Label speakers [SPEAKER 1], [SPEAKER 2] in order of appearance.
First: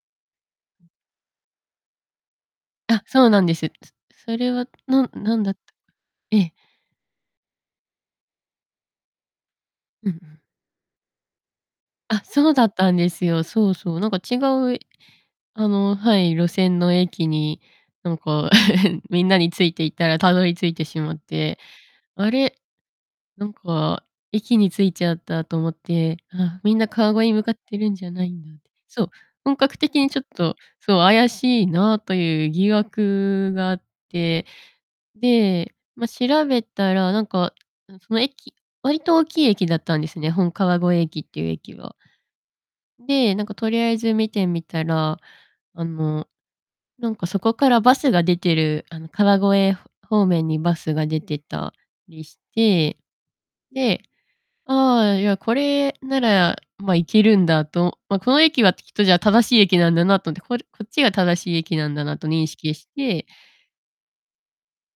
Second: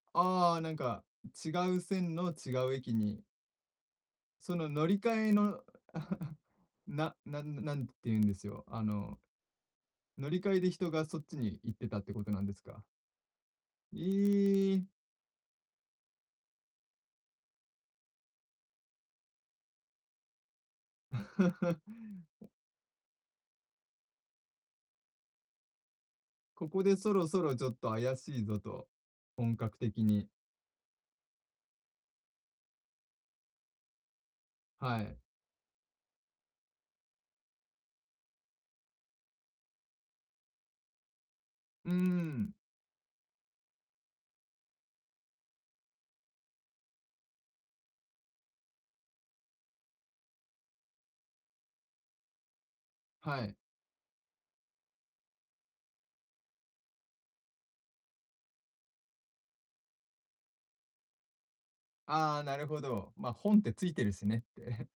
[SPEAKER 1] ああ、なん
[SPEAKER 2] ん。
[SPEAKER 1] か、違う線の違う駅
[SPEAKER 2] あ、
[SPEAKER 1] に
[SPEAKER 2] そうなんです。すそれ
[SPEAKER 1] その
[SPEAKER 2] は
[SPEAKER 1] 乗り
[SPEAKER 2] なん
[SPEAKER 1] 換え
[SPEAKER 2] なんだった
[SPEAKER 1] の
[SPEAKER 2] え え。
[SPEAKER 1] ななんなんて言うんですよ、あの、
[SPEAKER 2] うん-う
[SPEAKER 1] 乗り
[SPEAKER 2] ん。
[SPEAKER 1] 換えで人がそっちに行ってたって
[SPEAKER 2] あ、
[SPEAKER 1] ことなん
[SPEAKER 2] そ
[SPEAKER 1] で
[SPEAKER 2] う
[SPEAKER 1] す
[SPEAKER 2] だっ
[SPEAKER 1] か。
[SPEAKER 2] たんですよ。そうそう、なんか違
[SPEAKER 1] え
[SPEAKER 2] う、え
[SPEAKER 1] え。
[SPEAKER 2] あの、はい、路線の駅になんか みんなについていったらたどり着いてしまって、あ れ、なんか、駅に着いちゃったと思って。あ、
[SPEAKER 1] こ
[SPEAKER 2] みん
[SPEAKER 1] こ
[SPEAKER 2] な
[SPEAKER 1] でそ
[SPEAKER 2] 川越
[SPEAKER 1] ろ
[SPEAKER 2] に
[SPEAKER 1] そ
[SPEAKER 2] 向かっ
[SPEAKER 1] ろちょっ
[SPEAKER 2] て
[SPEAKER 1] と
[SPEAKER 2] るんじゃ
[SPEAKER 1] 怪
[SPEAKER 2] ない
[SPEAKER 1] し
[SPEAKER 2] ん
[SPEAKER 1] い
[SPEAKER 2] だ
[SPEAKER 1] ぞ
[SPEAKER 2] て。
[SPEAKER 1] と、
[SPEAKER 2] そう、
[SPEAKER 1] 本
[SPEAKER 2] 本
[SPEAKER 1] 格
[SPEAKER 2] 格的
[SPEAKER 1] 的
[SPEAKER 2] にちょっ
[SPEAKER 1] に。
[SPEAKER 2] と、そう怪しいなという疑惑があって、
[SPEAKER 1] はい。
[SPEAKER 2] で、ま、調べたらなんか、んその駅割と大きい駅だったんですね、本川越駅っていう駅
[SPEAKER 1] う
[SPEAKER 2] は
[SPEAKER 1] ん。
[SPEAKER 2] で、なんかとりあえず見てみたら、あの、なんかそこからバスが出てる、あの、川越ふ方面にバスが出てたりして、
[SPEAKER 1] はい。
[SPEAKER 2] で、ああ、いやこれなら、ま、いけるんだと、ま、この駅はきっとじゃあ正しい駅なんだなとって、ここっちが正しい駅なんだなと
[SPEAKER 1] ああ、
[SPEAKER 2] 認
[SPEAKER 1] なる
[SPEAKER 2] 識
[SPEAKER 1] ほ
[SPEAKER 2] し
[SPEAKER 1] ど。
[SPEAKER 2] て
[SPEAKER 1] まあ、本ってついてるしねって。